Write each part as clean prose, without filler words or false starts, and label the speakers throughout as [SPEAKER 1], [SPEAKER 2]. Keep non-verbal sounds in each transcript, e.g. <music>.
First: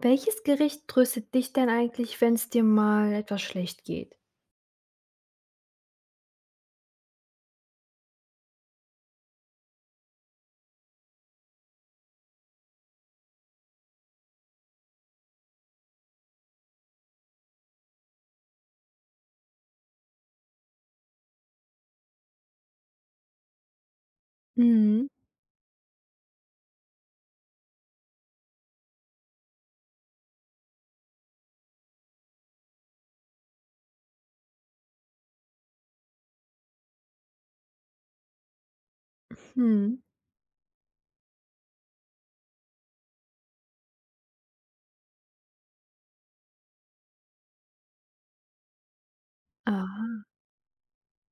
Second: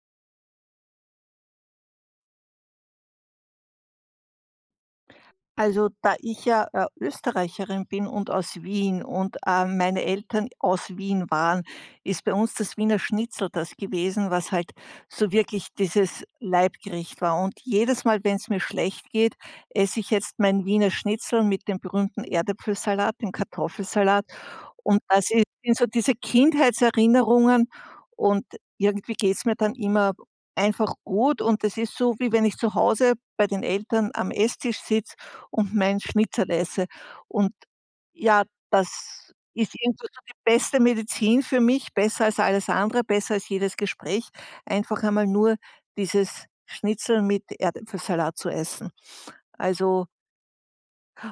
[SPEAKER 1] Welches Gericht tröstet dich denn eigentlich, wenn es dir mal etwas schlecht geht?
[SPEAKER 2] Also, da ich ja, Österreicherin bin und aus Wien und, meine Eltern aus Wien waren, ist bei uns das Wiener Schnitzel das gewesen, was halt so wirklich dieses Leibgericht war. Und jedes Mal, wenn es mir schlecht geht, esse ich jetzt mein Wiener Schnitzel mit dem berühmten Erdäpfelsalat, dem Kartoffelsalat. Und
[SPEAKER 1] Mhm,
[SPEAKER 2] das ist sind so diese Kindheitserinnerungen und irgendwie geht es mir dann immer einfach gut. Und das ist so, wie wenn ich zu Hause bei den Eltern am Esstisch sitze und mein Schnitzeressen. Und ja, das ist irgendwie
[SPEAKER 1] mhm.
[SPEAKER 2] so die beste Medizin für mich, besser als alles andere, besser als jedes Gespräch, einfach einmal nur dieses Schnitzel mit Erdäpfelsalat zu essen. Also,
[SPEAKER 1] Ah.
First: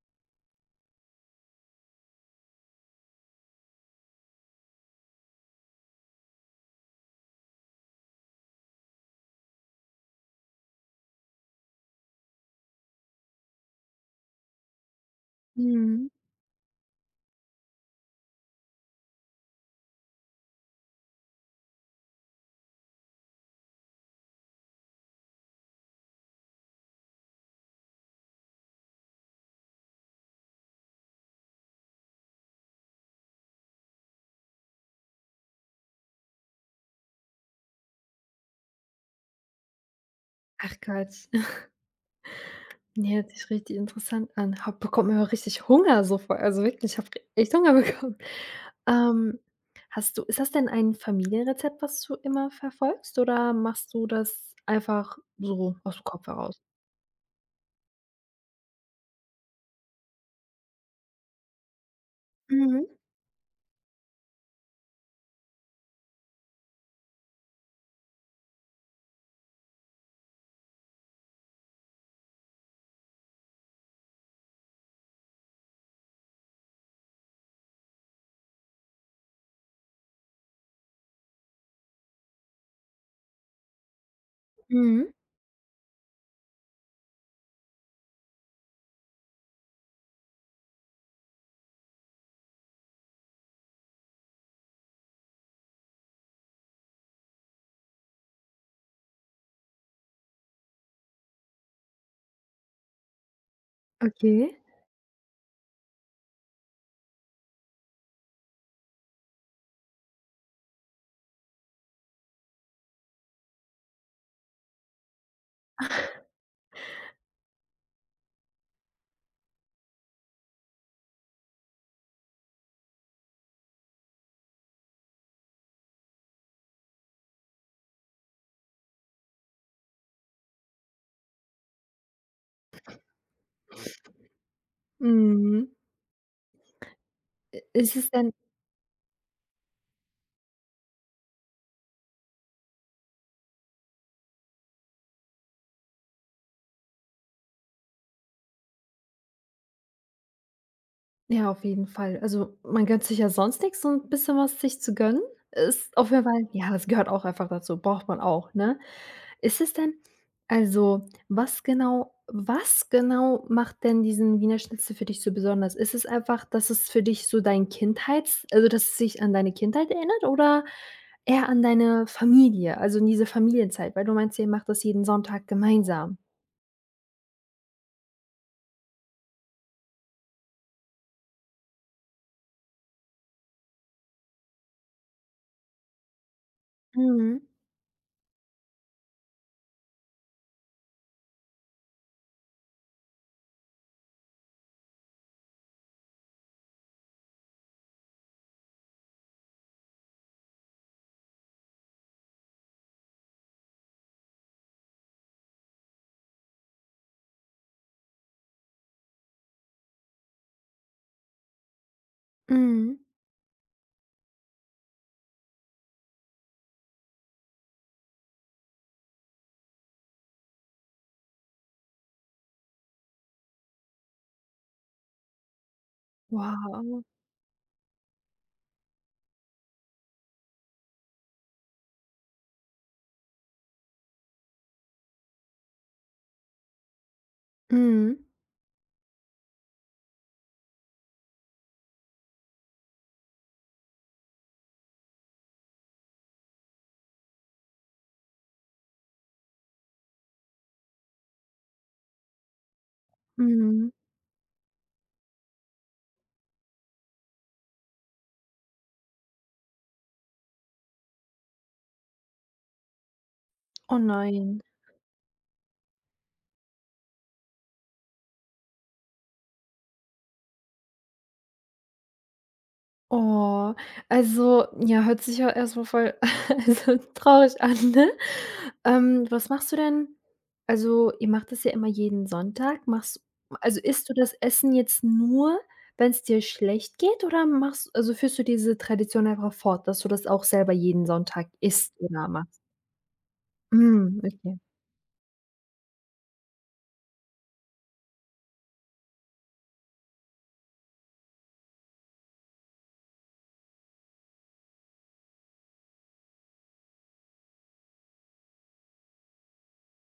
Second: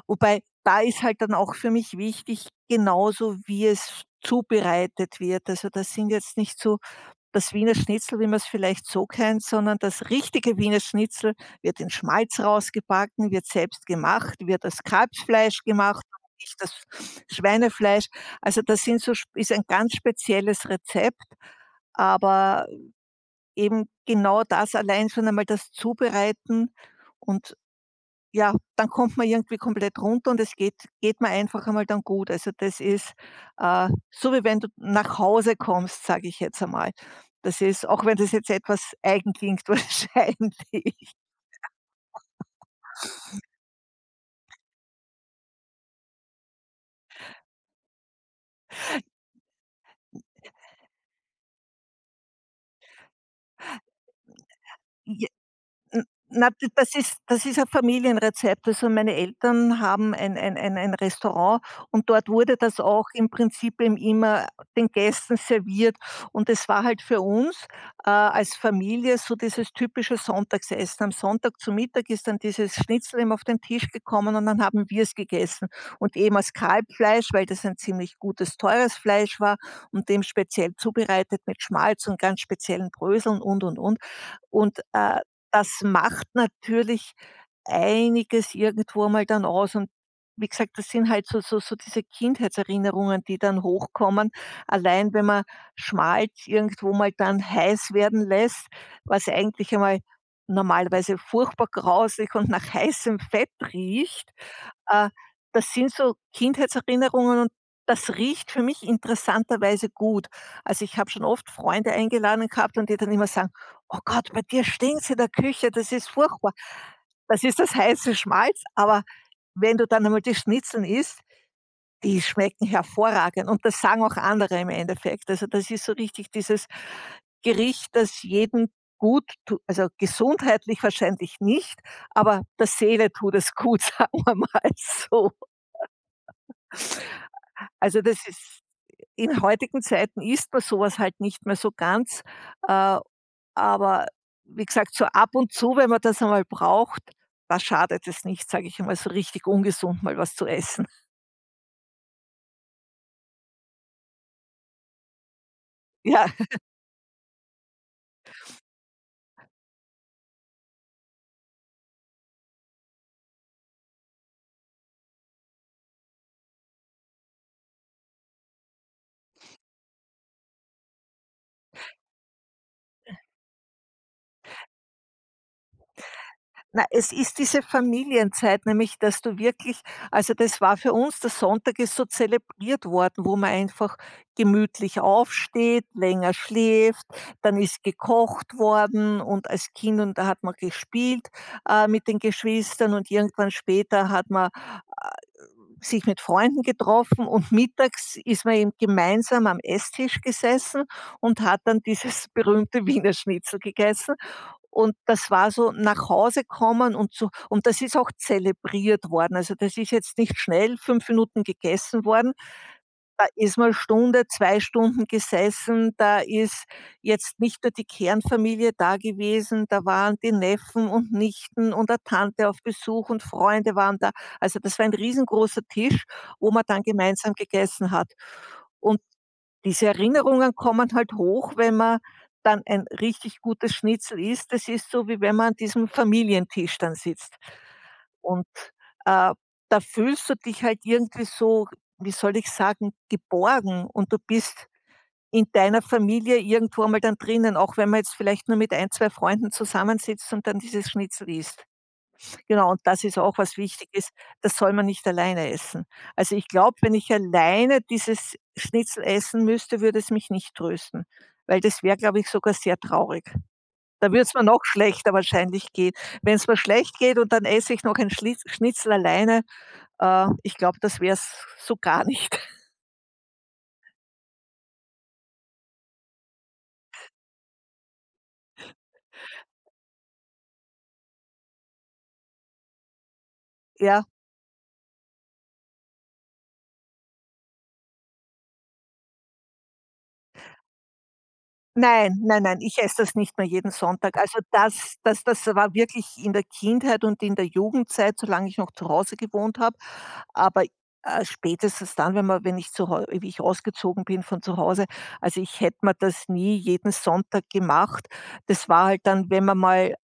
[SPEAKER 2] wobei da ist halt dann auch für mich wichtig, genauso wie es zubereitet wird. Also, das sind jetzt nicht so das Wiener Schnitzel, wie man es vielleicht so kennt, sondern das richtige Wiener Schnitzel wird in Schmalz rausgebacken, wird selbst gemacht, wird aus Kalbsfleisch gemacht,
[SPEAKER 1] Mhm.
[SPEAKER 2] nicht das Schweinefleisch. Also, das sind so sp ist ein ganz spezielles Rezept, aber eben genau das, allein schon einmal das Zubereiten, und ja, dann kommt man irgendwie komplett runter und es geht mir einfach einmal dann gut. Also, das ist, so wie wenn du nach Hause kommst, sage ich jetzt einmal. Das ist, auch wenn das jetzt etwas eigen klingt, <laughs>
[SPEAKER 1] Ach Gott.
[SPEAKER 2] wahrscheinlich.
[SPEAKER 1] <laughs> Ne, hört sich richtig interessant an. Habe bekommt mir aber richtig Hunger so vor, also wirklich, ich habe echt Hunger <laughs> bekommen. Ähm, hast du Ist das denn ein Familienrezept, was du immer verfolgst, oder machst du das einfach so aus
[SPEAKER 2] N
[SPEAKER 1] dem Kopf
[SPEAKER 2] na,
[SPEAKER 1] heraus?
[SPEAKER 2] d das ist ein Familienrezept. Also, meine Eltern haben ein Restaurant und dort wurde das
[SPEAKER 1] Mhm,
[SPEAKER 2] auch im Prinzip eben immer den Gästen serviert. Und es war halt für uns, als Familie so dieses typische Sonntagsessen. Am Sonntag zu Mittag ist dann dieses Schnitzel eben auf den Tisch gekommen und dann haben wir es gegessen. Und eben als Kalbfleisch, weil das ein ziemlich gutes, teures Fleisch war und eben speziell zubereitet mit Schmalz und ganz speziellen Bröseln und, und. Und,
[SPEAKER 1] mhm.
[SPEAKER 2] das macht natürlich einiges irgendwo einmal dann aus und wie gesagt, das sind halt so diese Kindheitserinnerungen, die dann hochkommen. Allein wenn man Schmalz irgendwo mal dann heiß werden lässt, was eigentlich einmal normalerweise furchtbar grausig und nach heißem Fett riecht.
[SPEAKER 1] Okay.
[SPEAKER 2] Äh, Das sind so Kindheitserinnerungen und das riecht für mich interessanterweise gut. Also, ich habe schon oft Freunde eingeladen gehabt und die dann immer sagen: „Oh Gott, bei dir stinkt's in der Küche, das ist furchtbar.“ Das ist das heiße Schmalz, aber wenn du dann einmal die Schnitzeln isst, die schmecken hervorragend und das sagen auch andere im Endeffekt. Also, das ist so richtig dieses Gericht, das jedem gut tu, also, gesundheitlich wahrscheinlich nicht, aber der Seele tut es gut, <laughs> sagen wir mal so.
[SPEAKER 1] Mhm. I ist
[SPEAKER 2] Also,
[SPEAKER 1] es
[SPEAKER 2] das
[SPEAKER 1] denn
[SPEAKER 2] ist, in heutigen Zeiten isst man sowas halt nicht mehr so ganz, äh aber wie gesagt, so ab und zu, wenn man das einmal braucht, was schadet es nicht, sage ich einmal, so richtig ungesund mal was zu essen. <laughs>
[SPEAKER 1] Ja, auf jeden Fall. Also, man gönnt sich ja sonst nichts. So ein bisschen was sich zu gönnen, ist auf jeden
[SPEAKER 2] Ja,
[SPEAKER 1] Fall, ja, das gehört auch einfach dazu, braucht man auch, ne? Ist es denn was genau macht denn diesen Wiener Schnitzel für dich so besonders? Ist es einfach, dass es für dich so dein Kindheits also, dass es sich an deine Kindheit erinnert, oder eher an deine Familie, also an diese Familienzeit? Weil du meinst, ihr macht das jeden Sonntag gemeinsam.
[SPEAKER 2] na, es ist diese Familienzeit, nämlich, dass du wirklich, also das war für uns, der Sonntag ist so zelebriert worden, wo man einfach gemütlich aufsteht, länger schläft,
[SPEAKER 1] Mhm.
[SPEAKER 2] dann ist gekocht worden und als Kind, und da hat man gespielt, mit den Geschwistern, und irgendwann später hat man sich mit Freunden getroffen und mittags ist man eben gemeinsam am Esstisch gesessen und hat dann dieses <laughs> berühmte Wiener Schnitzel gegessen. Und das war so nach Hause kommen und so, und das ist auch zelebriert worden. Also, das ist jetzt nicht schnell 5 Minuten gegessen worden,
[SPEAKER 1] Mhm.
[SPEAKER 2] da ist mal Stunde, 2 Stunden gesessen, da ist jetzt nicht nur die Kernfamilie da gewesen, da waren die Neffen und Nichten und 'ne Tante auf Besuch und Freunde waren da. Also, das war ein riesengroßer Tisch, wo man dann
[SPEAKER 1] Wow.
[SPEAKER 2] gemeinsam gegessen hat. Und diese Erinnerungen kommen halt hoch, wenn man dann ein richtig gutes Schnitzel isst. Das ist so, wie wenn man an diesem Familientisch dann sitzt.
[SPEAKER 1] Mhm.
[SPEAKER 2] Und, äh, da fühlst du dich halt irgendwie so, wie soll ich sagen, geborgen, und du bist in deiner Familie irgendwo einmal dann drinnen, auch wenn man jetzt vielleicht nur mit ein 2 Freunden zusammensitzt und dann dieses Schnitzel isst. Genau, und das ist auch, was wichtig
[SPEAKER 1] Mhm.
[SPEAKER 2] ist, das soll man nicht alleine essen. Also, ich glaube, wenn ich alleine dieses Schnitzel essen müsste, würde es mich nicht trösten, weil das wäre, glaube ich, sogar sehr traurig.
[SPEAKER 1] Oh
[SPEAKER 2] Da würde es mir noch
[SPEAKER 1] nein.
[SPEAKER 2] schlechter wahrscheinlich gehen, wenn es mir schlecht geht und dann esse ich noch ein Schli Schnitzel alleine, ich glaube, das wäre es so gar nicht. <laughs>
[SPEAKER 1] Oh, also, ja, hört sich ja erstmal voll <laughs> also traurig an, ne? Was machst du denn ihr macht das ja immer jeden Sonntag. Machst Also,
[SPEAKER 2] Ja.
[SPEAKER 1] isst du das Essen jetzt nur, wenn es dir schlecht geht, oder machst also, führst du diese Tradition einfach fort, dass du das auch selber jeden Sonntag isst
[SPEAKER 2] Nein,
[SPEAKER 1] oder
[SPEAKER 2] nein, nein,
[SPEAKER 1] machst?
[SPEAKER 2] ich esse das nicht mehr jeden Sonntag.
[SPEAKER 1] Hm,
[SPEAKER 2] Also,
[SPEAKER 1] okay.
[SPEAKER 2] das war wirklich in der Kindheit und in der Jugendzeit, solange ich noch zu Hause gewohnt habe. Aber, spätestens dann, wenn ich zu Hau wie ich ausgezogen bin von zu Hause, also, ich hätte mir das nie jeden Sonntag gemacht. Das war halt dann, wenn man mal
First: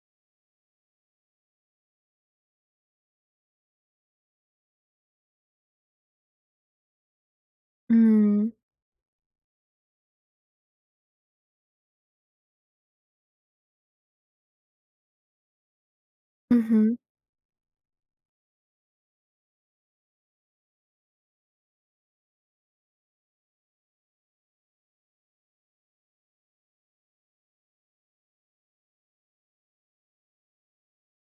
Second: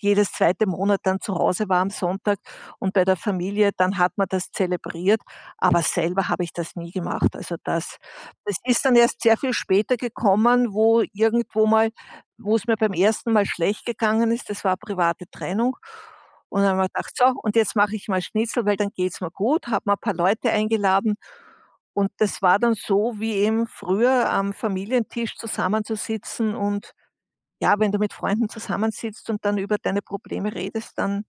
[SPEAKER 2] jedes zweite Monat dann zu Hause war am Sonntag und bei der Familie, dann hat man das zelebriert, aber selber habe ich das nie gemacht. Also, das
[SPEAKER 1] Mhm.
[SPEAKER 2] das ist dann erst sehr viel später gekommen, wo irgendwo mal wo es mir beim ersten Mal schlecht gegangen ist, das war private Trennung. Und dann habe ich
[SPEAKER 1] Mhm.
[SPEAKER 2] gedacht: „So, und jetzt mache ich mal Schnitzel, weil dann geht's mir gut.“ Habe mir paar Leute eingeladen und das war dann so wie eben früher am Familientisch zusammenzusitzen, und ja, wenn du mit Freunden zusammensitzt und dann über deine Probleme redest, dann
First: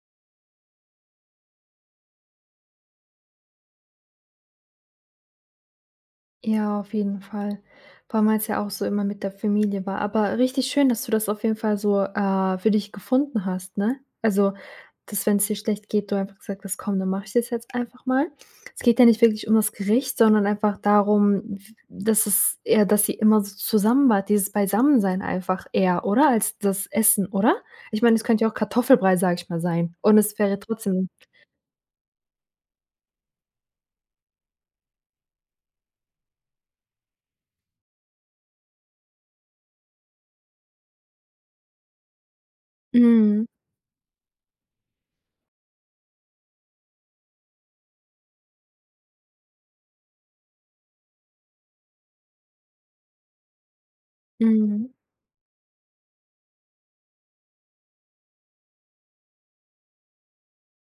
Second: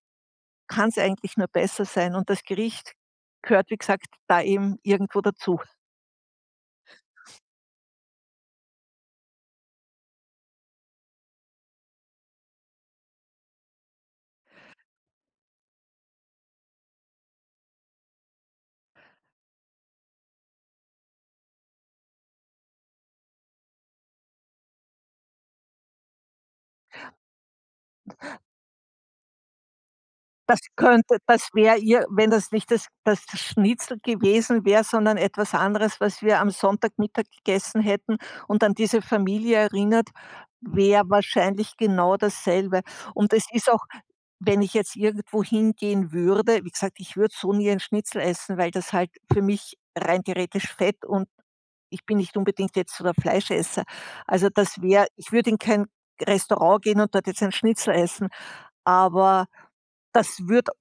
[SPEAKER 2] kann es eigentlich nur besser sein, und das Gericht gehört, wie gesagt, da eben irgendwo dazu.
[SPEAKER 1] Ja, auf jeden Fall. Vor allem, weil es ja auch so immer mit der Familie war. Aber richtig schön, dass du das auf jeden Fall so, für dich gefunden hast, ne? Also, dass, wenn es dir schlecht geht, du einfach gesagt hast: „Komm, dann mache ich das jetzt einfach mal.“ Es geht ja nicht wirklich um das Gericht, sondern einfach darum, w dass es eher, dass sie immer so zusammen war, dieses Beisammensein einfach eher, oder? Als das Essen, oder? Ich meine, es könnte ja auch Kartoffelbrei, sag ich mal, sein, und es
[SPEAKER 2] Das
[SPEAKER 1] wäre trotzdem.
[SPEAKER 2] könnte das wäre ihr Wenn das nicht das Schnitzel gewesen wäre, sondern etwas anderes, was wir am Sonntagmittag gegessen hätten und an diese Familie erinnert, wäre wahrscheinlich genau dasselbe. Und es
[SPEAKER 1] Mhm,
[SPEAKER 2] ist auch, wenn ich jetzt irgendwo hingehen würde, wie gesagt, ich würde so nie ein Schnitzel essen, weil das halt für mich rein theoretisch Fett und, ich bin nicht unbedingt jetzt so der Fleischesser. Also, das
[SPEAKER 1] mhm.
[SPEAKER 2] wäre, ich würde in kein Restaurant gehen und dort jetzt ein Schnitzel essen, aber das würde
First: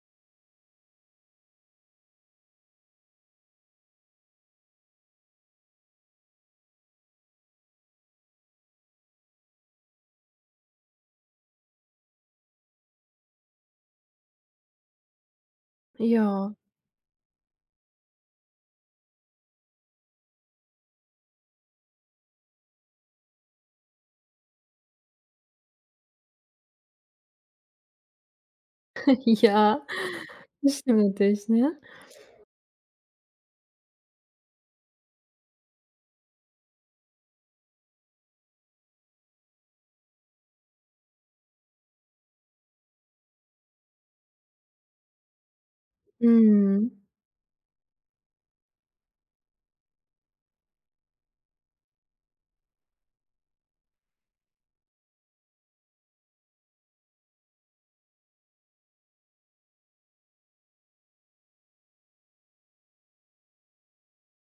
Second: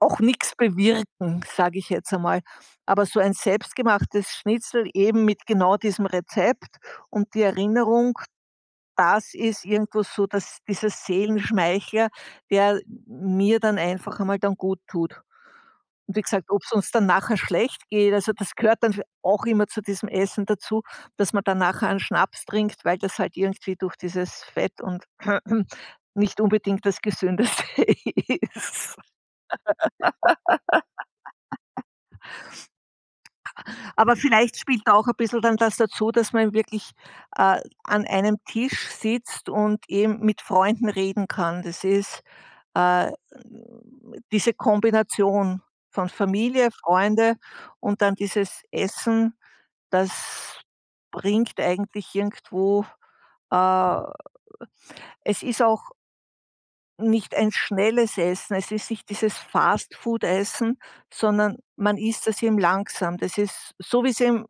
[SPEAKER 2] auch nichts bewirken, sage ich jetzt einmal. Aber so ein selbstgemachtes Schnitzel eben mit genau diesem Rezept und die Erinnerung, das ist irgendwo so, dass dieser Seelenschmeichler, der mir dann einfach einmal dann gut tut. Und wie gesagt,
[SPEAKER 1] Ja,
[SPEAKER 2] ob es uns dann nachher schlecht geht, also das gehört dann auch immer zu diesem Essen dazu, dass man dann nachher einen Schnaps trinkt, weil das halt irgendwie durch dieses Fett und <clears throat> nicht unbedingt das Gesündeste <laughs> ist.
[SPEAKER 1] <laughs> ja, das stimmt natürlich, ne?
[SPEAKER 2] Aber vielleicht spielt auch ein bisschen dann das dazu, dass man wirklich, an einem Tisch sitzt und eben mit Freunden reden kann. Das ist, Äh, diese Kombination von Familie,
[SPEAKER 1] Mhm.
[SPEAKER 2] Freunde und dann dieses Essen, das bringt eigentlich irgendwo, äh, es ist auch nicht ein schnelles Essen. Es ist nicht dieses Fastfood-Essen, sondern man isst das eben langsam. Das ist so, wie es eben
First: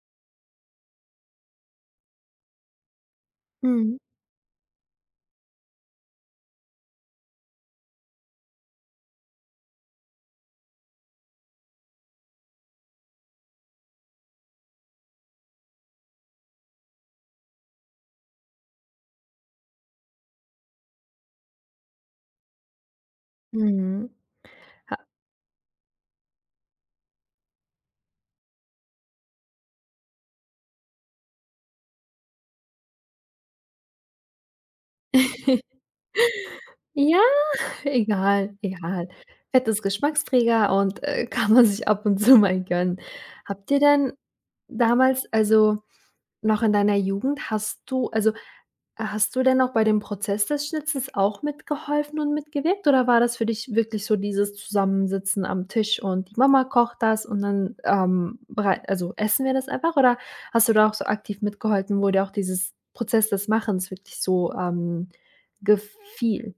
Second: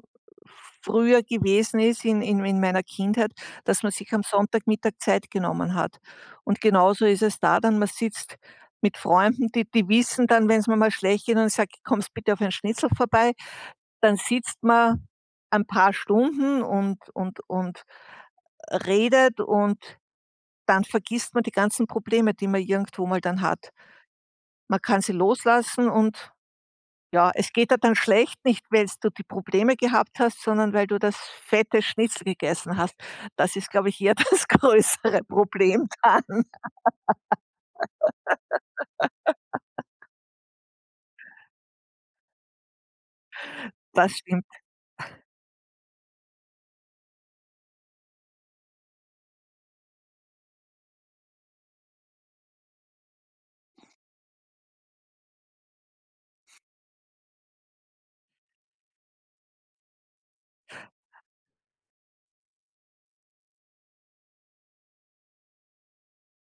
[SPEAKER 2] früher gewesen ist in meiner Kindheit, dass man
[SPEAKER 1] Mhm.
[SPEAKER 2] sich am Sonntagmittag Zeit genommen hat. Und genauso ist es da dann. Man sitzt mit Freunden, die wissen dann, wenn's mir mal schlecht geht und ich sage: „Kommst bitte auf ein Schnitzel vorbei?“ Dann sitzt man ein paar Stunden und redet, und dann vergisst man die ganzen Probleme, die man irgendwo mal dann hat.
[SPEAKER 1] Mhm.
[SPEAKER 2] Man
[SPEAKER 1] Ha
[SPEAKER 2] kann sie loslassen und ja, es geht dir dann schlecht, nicht weil du die Probleme gehabt hast, sondern weil du das fette Schnitzel gegessen hast. Das ist, glaube ich, eher <laughs> das größere
[SPEAKER 1] <laughs>
[SPEAKER 2] Problem dann.
[SPEAKER 1] ja, egal, egal. Fett ist Geschmacksträger und, <laughs> kann man sich ab und zu mal gönnen. Habt ihr
[SPEAKER 2] Das
[SPEAKER 1] denn
[SPEAKER 2] stimmt.
[SPEAKER 1] damals noch in deiner Jugend hast du also, hast du denn auch bei dem Prozess des Schnitzens auch mitgeholfen und mitgewirkt, oder war das für dich wirklich so dieses Zusammensitzen am Tisch und die Mama kocht das und dann, berei also, essen wir das einfach, oder hast du da auch so aktiv mitgeholfen, wo dir auch dieses Prozess des Machens wirklich so, gefiel?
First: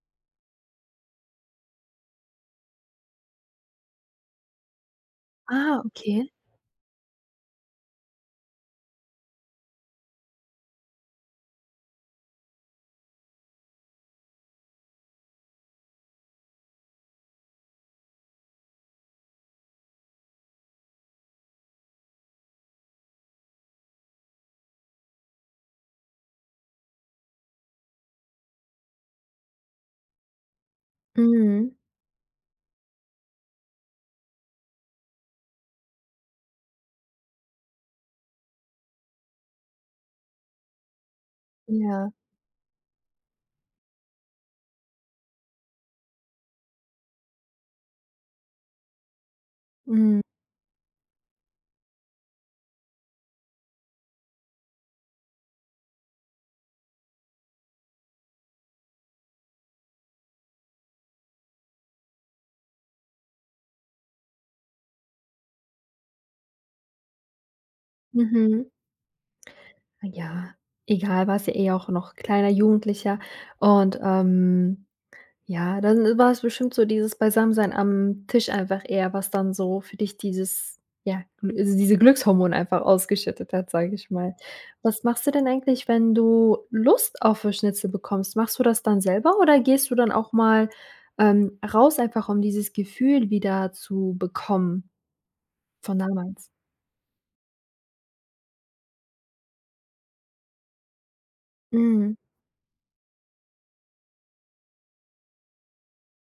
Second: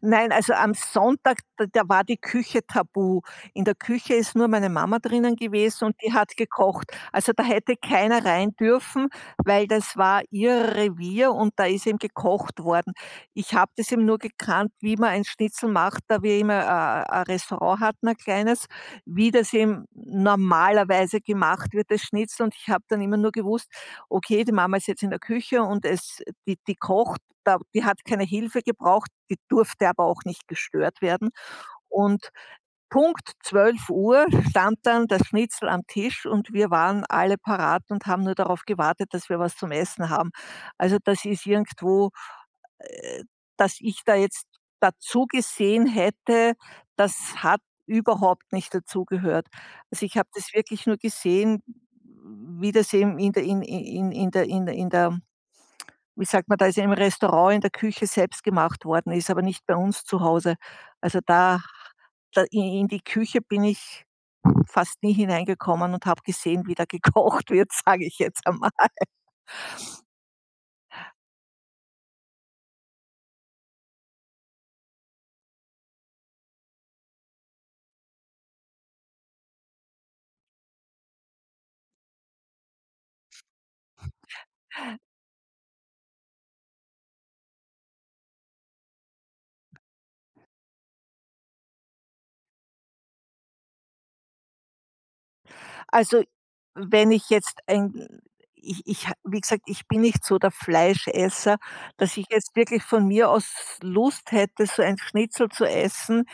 [SPEAKER 2] Nein, also am Sonntag, da war die Küche tabu. In der Küche ist nur meine Mama drinnen
[SPEAKER 1] Ah,
[SPEAKER 2] gewesen und die
[SPEAKER 1] okay.
[SPEAKER 2] hat gekocht. Also, da hätte keiner rein dürfen, weil das war ihr Revier und da ist eben gekocht worden. Ich habe das eben nur gekannt, wie man ein Schnitzel macht, da wir immer a Restaurant hatten, ein kleines, wie das eben normalerweise gemacht wird, das Schnitzel, und ich habe dann immer nur gewusst: „Okay, die Mama ist jetzt in der Küche und es, die kocht.“ Da, die hat keine Hilfe gebraucht, die durfte aber auch nicht gestört werden.
[SPEAKER 1] Mhm.
[SPEAKER 2] Und Punkt 12 Uhr stand dann das Schnitzel am Tisch und wir waren alle parat und haben nur darauf gewartet, dass wir was zum Essen haben. Also, das ist
[SPEAKER 1] Ja.
[SPEAKER 2] irgendwo, äh, dass ich da jetzt dazu gesehen hätte, das hat überhaupt nicht dazugehört. Also, ich
[SPEAKER 1] Mhm.
[SPEAKER 2] habe das wirklich nur gesehen, wie das eben in der in der in der in der wie sagt man, da ist ja im Restaurant in der Küche selbst gemacht worden, ist aber nicht bei uns zu Hause. Also da da i in die Küche bin ich fast nie hineingekommen und habe gesehen, wie da gekocht wird, <laughs> sage ich jetzt
[SPEAKER 1] Mhm.
[SPEAKER 2] einmal.
[SPEAKER 1] Ja, egal, warst ja eh auch noch kleiner Jugendlicher und, ja, dann war es bestimmt so dieses Beisammensein am Tisch einfach eher, was dann so für dich dieses, ja, also diese Glückshormone einfach ausgeschüttet hat, sage ich mal. Was machst du denn eigentlich, wenn du Lust auf 'ne Schnitzel bekommst? Machst du das dann selber oder gehst du dann auch mal, raus, einfach um dieses Gefühl wieder zu bekommen von
[SPEAKER 2] Also,
[SPEAKER 1] damals?
[SPEAKER 2] wenn ich jetzt ein ich ich ha wie gesagt, ich bin nicht so der Fleischesser, dass
[SPEAKER 1] Mhm,
[SPEAKER 2] ich jetzt wirklich von mir aus Lust hätte, so ein Schnitzel zu essen.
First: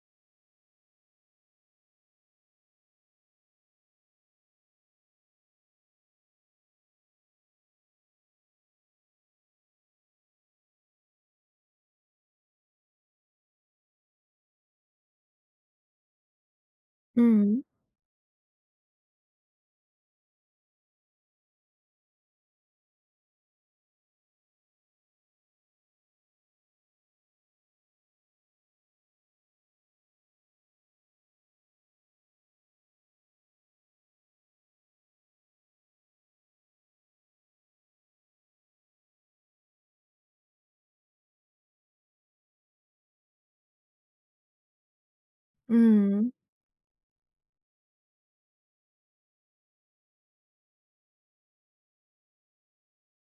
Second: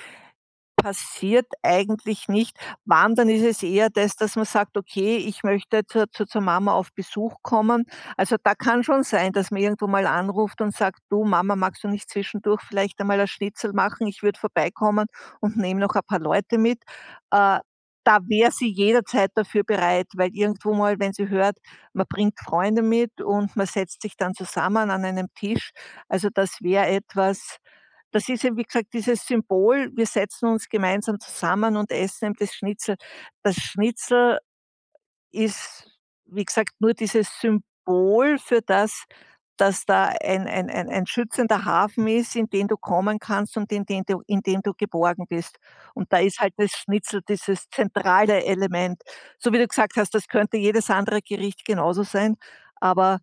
[SPEAKER 2] Passiert eigentlich nicht. Wandern ist es eher das, dass man sagt: „Okay, ich möchte zur Mama auf Besuch kommen.“ Also, da kann schon sein, dass man irgendwo mal anruft und sagt: „Du Mama, magst du nicht zwischendurch vielleicht einmal ein Schnitzel machen? Ich würde vorbeikommen und nehme noch ein paar Leute mit.“ Äh,
[SPEAKER 1] mhm,
[SPEAKER 2] Da wäre sie jederzeit dafür bereit, weil irgendwo mal, wenn sie hört, man bringt Freunde mit und man setzt sich dann zusammen an einem Tisch. Also, das wäre etwas, das ist ja, wie gesagt, dieses Symbol, wir setzen uns gemeinsam zusammen und essen eben das Schnitzel. Das Schnitzel ist, wie gesagt, nur dieses Symbol für das, dass da ein schützender Hafen ist, in den du kommen kannst und in den du, in dem du geborgen bist. Und da
[SPEAKER 1] mhm.
[SPEAKER 2] ist halt das Schnitzel dieses zentrale Element. So wie du gesagt hast, das könnte jedes andere Gericht genauso sein, aber,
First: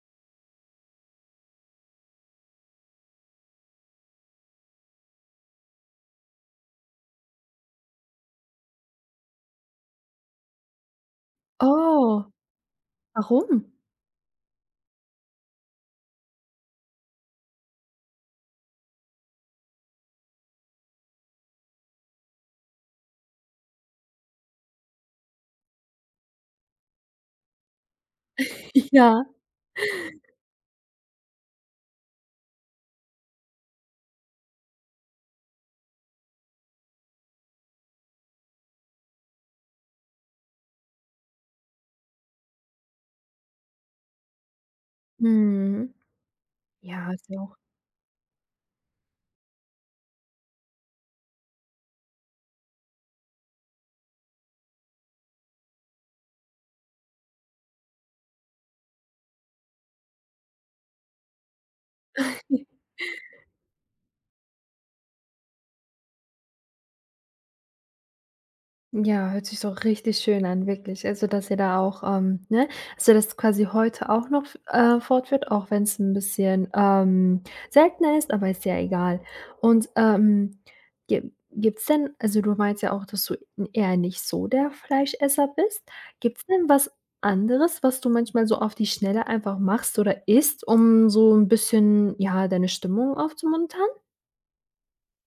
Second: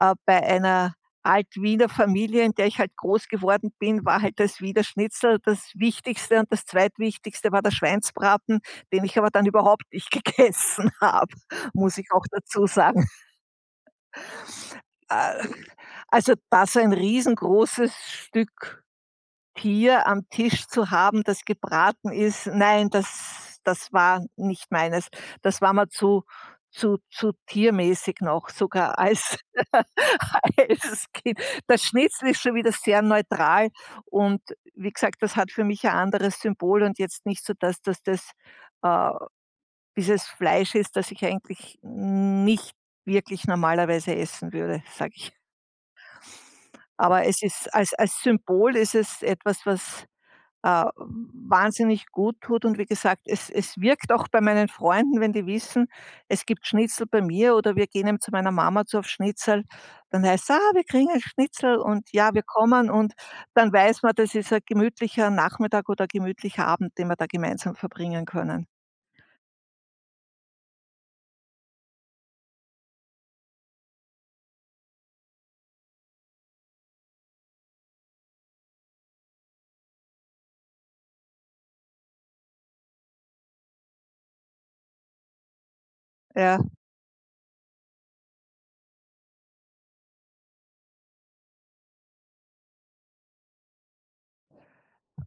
[SPEAKER 2] bei einer Alt-Wiener Familie, in der ich halt groß geworden bin, war halt das Wiener Schnitzel das Wichtigste und das Zweitwichtigste war der Schweinsbraten, den ich aber dann überhaupt nicht <laughs> gegessen habe, muss ich auch
[SPEAKER 1] Oh,
[SPEAKER 2] dazu sagen.
[SPEAKER 1] warum?
[SPEAKER 2] Äh, also, das, ein riesengroßes Stück Tier am Tisch zu haben, das gebraten ist, nein, das war nicht meines. Das war mir zu zu tiermäßig noch,
[SPEAKER 1] <laughs>
[SPEAKER 2] sogar
[SPEAKER 1] Ja,
[SPEAKER 2] als <laughs> als Kind. Das Schnitzel ist schon wieder sehr neutral und wie gesagt, das hat für mich ein anderes Symbol und jetzt nicht so, dass äh dieses Fleisch ist, das ich eigentlich nicht wirklich normalerweise essen würde, sage ich.
[SPEAKER 1] mhm. Ja,
[SPEAKER 2] Aber
[SPEAKER 1] ist ja
[SPEAKER 2] es
[SPEAKER 1] auch.
[SPEAKER 2] ist, als als Symbol ist es etwas, was, äh, wahnsinnig gut tut, und wie gesagt, es wirkt auch bei meinen Freunden, wenn die wissen, es gibt Schnitzel bei mir oder wir gehen eben zu meiner Mama zu auf Schnitzel, dann heißt's: „Ah, wir kriegen ein Schnitzel und ja, wir
[SPEAKER 1] <laughs>
[SPEAKER 2] kommen“, und dann weiß man, das ist ein gemütlicher Nachmittag oder ein gemütlicher Abend, den wir da gemeinsam verbringen können.
[SPEAKER 1] Ja, hört sich so richtig schön an, wirklich. Also, dass ihr da auch, ne, dass ihr das quasi heute auch noch f fortführt, auch wenn es ein bisschen, seltener ist, aber ist ja egal. Und, gi gibt's denn du meinst ja auch, dass du eher nicht so der Fleischesser bist. Gibt's
[SPEAKER 2] Ja.
[SPEAKER 1] denn was anderes, was du manchmal so auf die Schnelle einfach machst oder isst, um so ein bisschen, ja, deine Stimmung aufzumuntern?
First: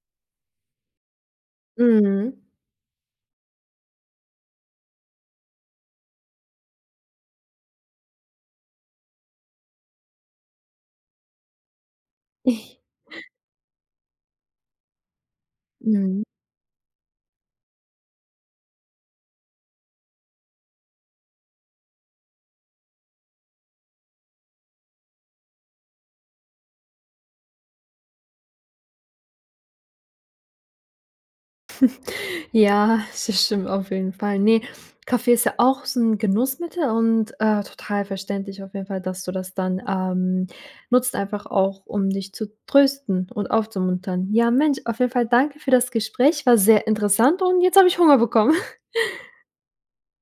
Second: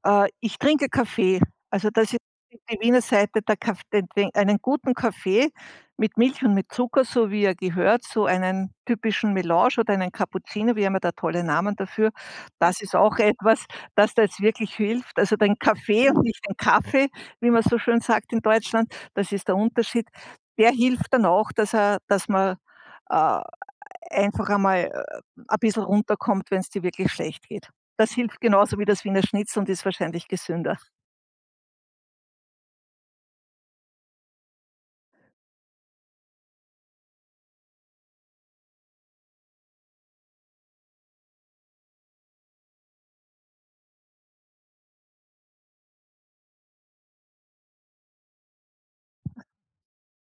[SPEAKER 2] Ich trinke Kaffee. Also, das ist
[SPEAKER 1] Mhm.
[SPEAKER 2] die Wiener Seite, der Kaff den, den einen guten Kaffee mit Milch und mit Zucker, so wie er gehört, so einen typischen Melange oder einen Cappuccino, wir haben ja da tolle Namen dafür. Das
[SPEAKER 1] <laughs>
[SPEAKER 2] ist auch etwas, das da jetzt wirklich hilft. Also, den Kaffee und
[SPEAKER 1] Mhm.
[SPEAKER 2] nicht den Kaffee, wie man so schön sagt in Deutschland, das ist der Unterschied. Der hilft dann auch, dass er dass man, äh einfach einmal, ein bisschen runterkommt, wenn es dir wirklich schlecht geht. Das hilft genauso wie das Wiener Schnitzel und ist wahrscheinlich gesünder.
[SPEAKER 1] Ja, das stimmt auf jeden Fall. Ne, Kaffee ist ja auch so 'n Genussmittel und, total verständlich auf jeden Fall, dass du das dann, nutzt, einfach auch, um dich zu trösten und aufzumuntern. Ja, Mensch, auf jeden Fall danke für das Gespräch, war sehr interessant und jetzt habe ich Hunger bekommen.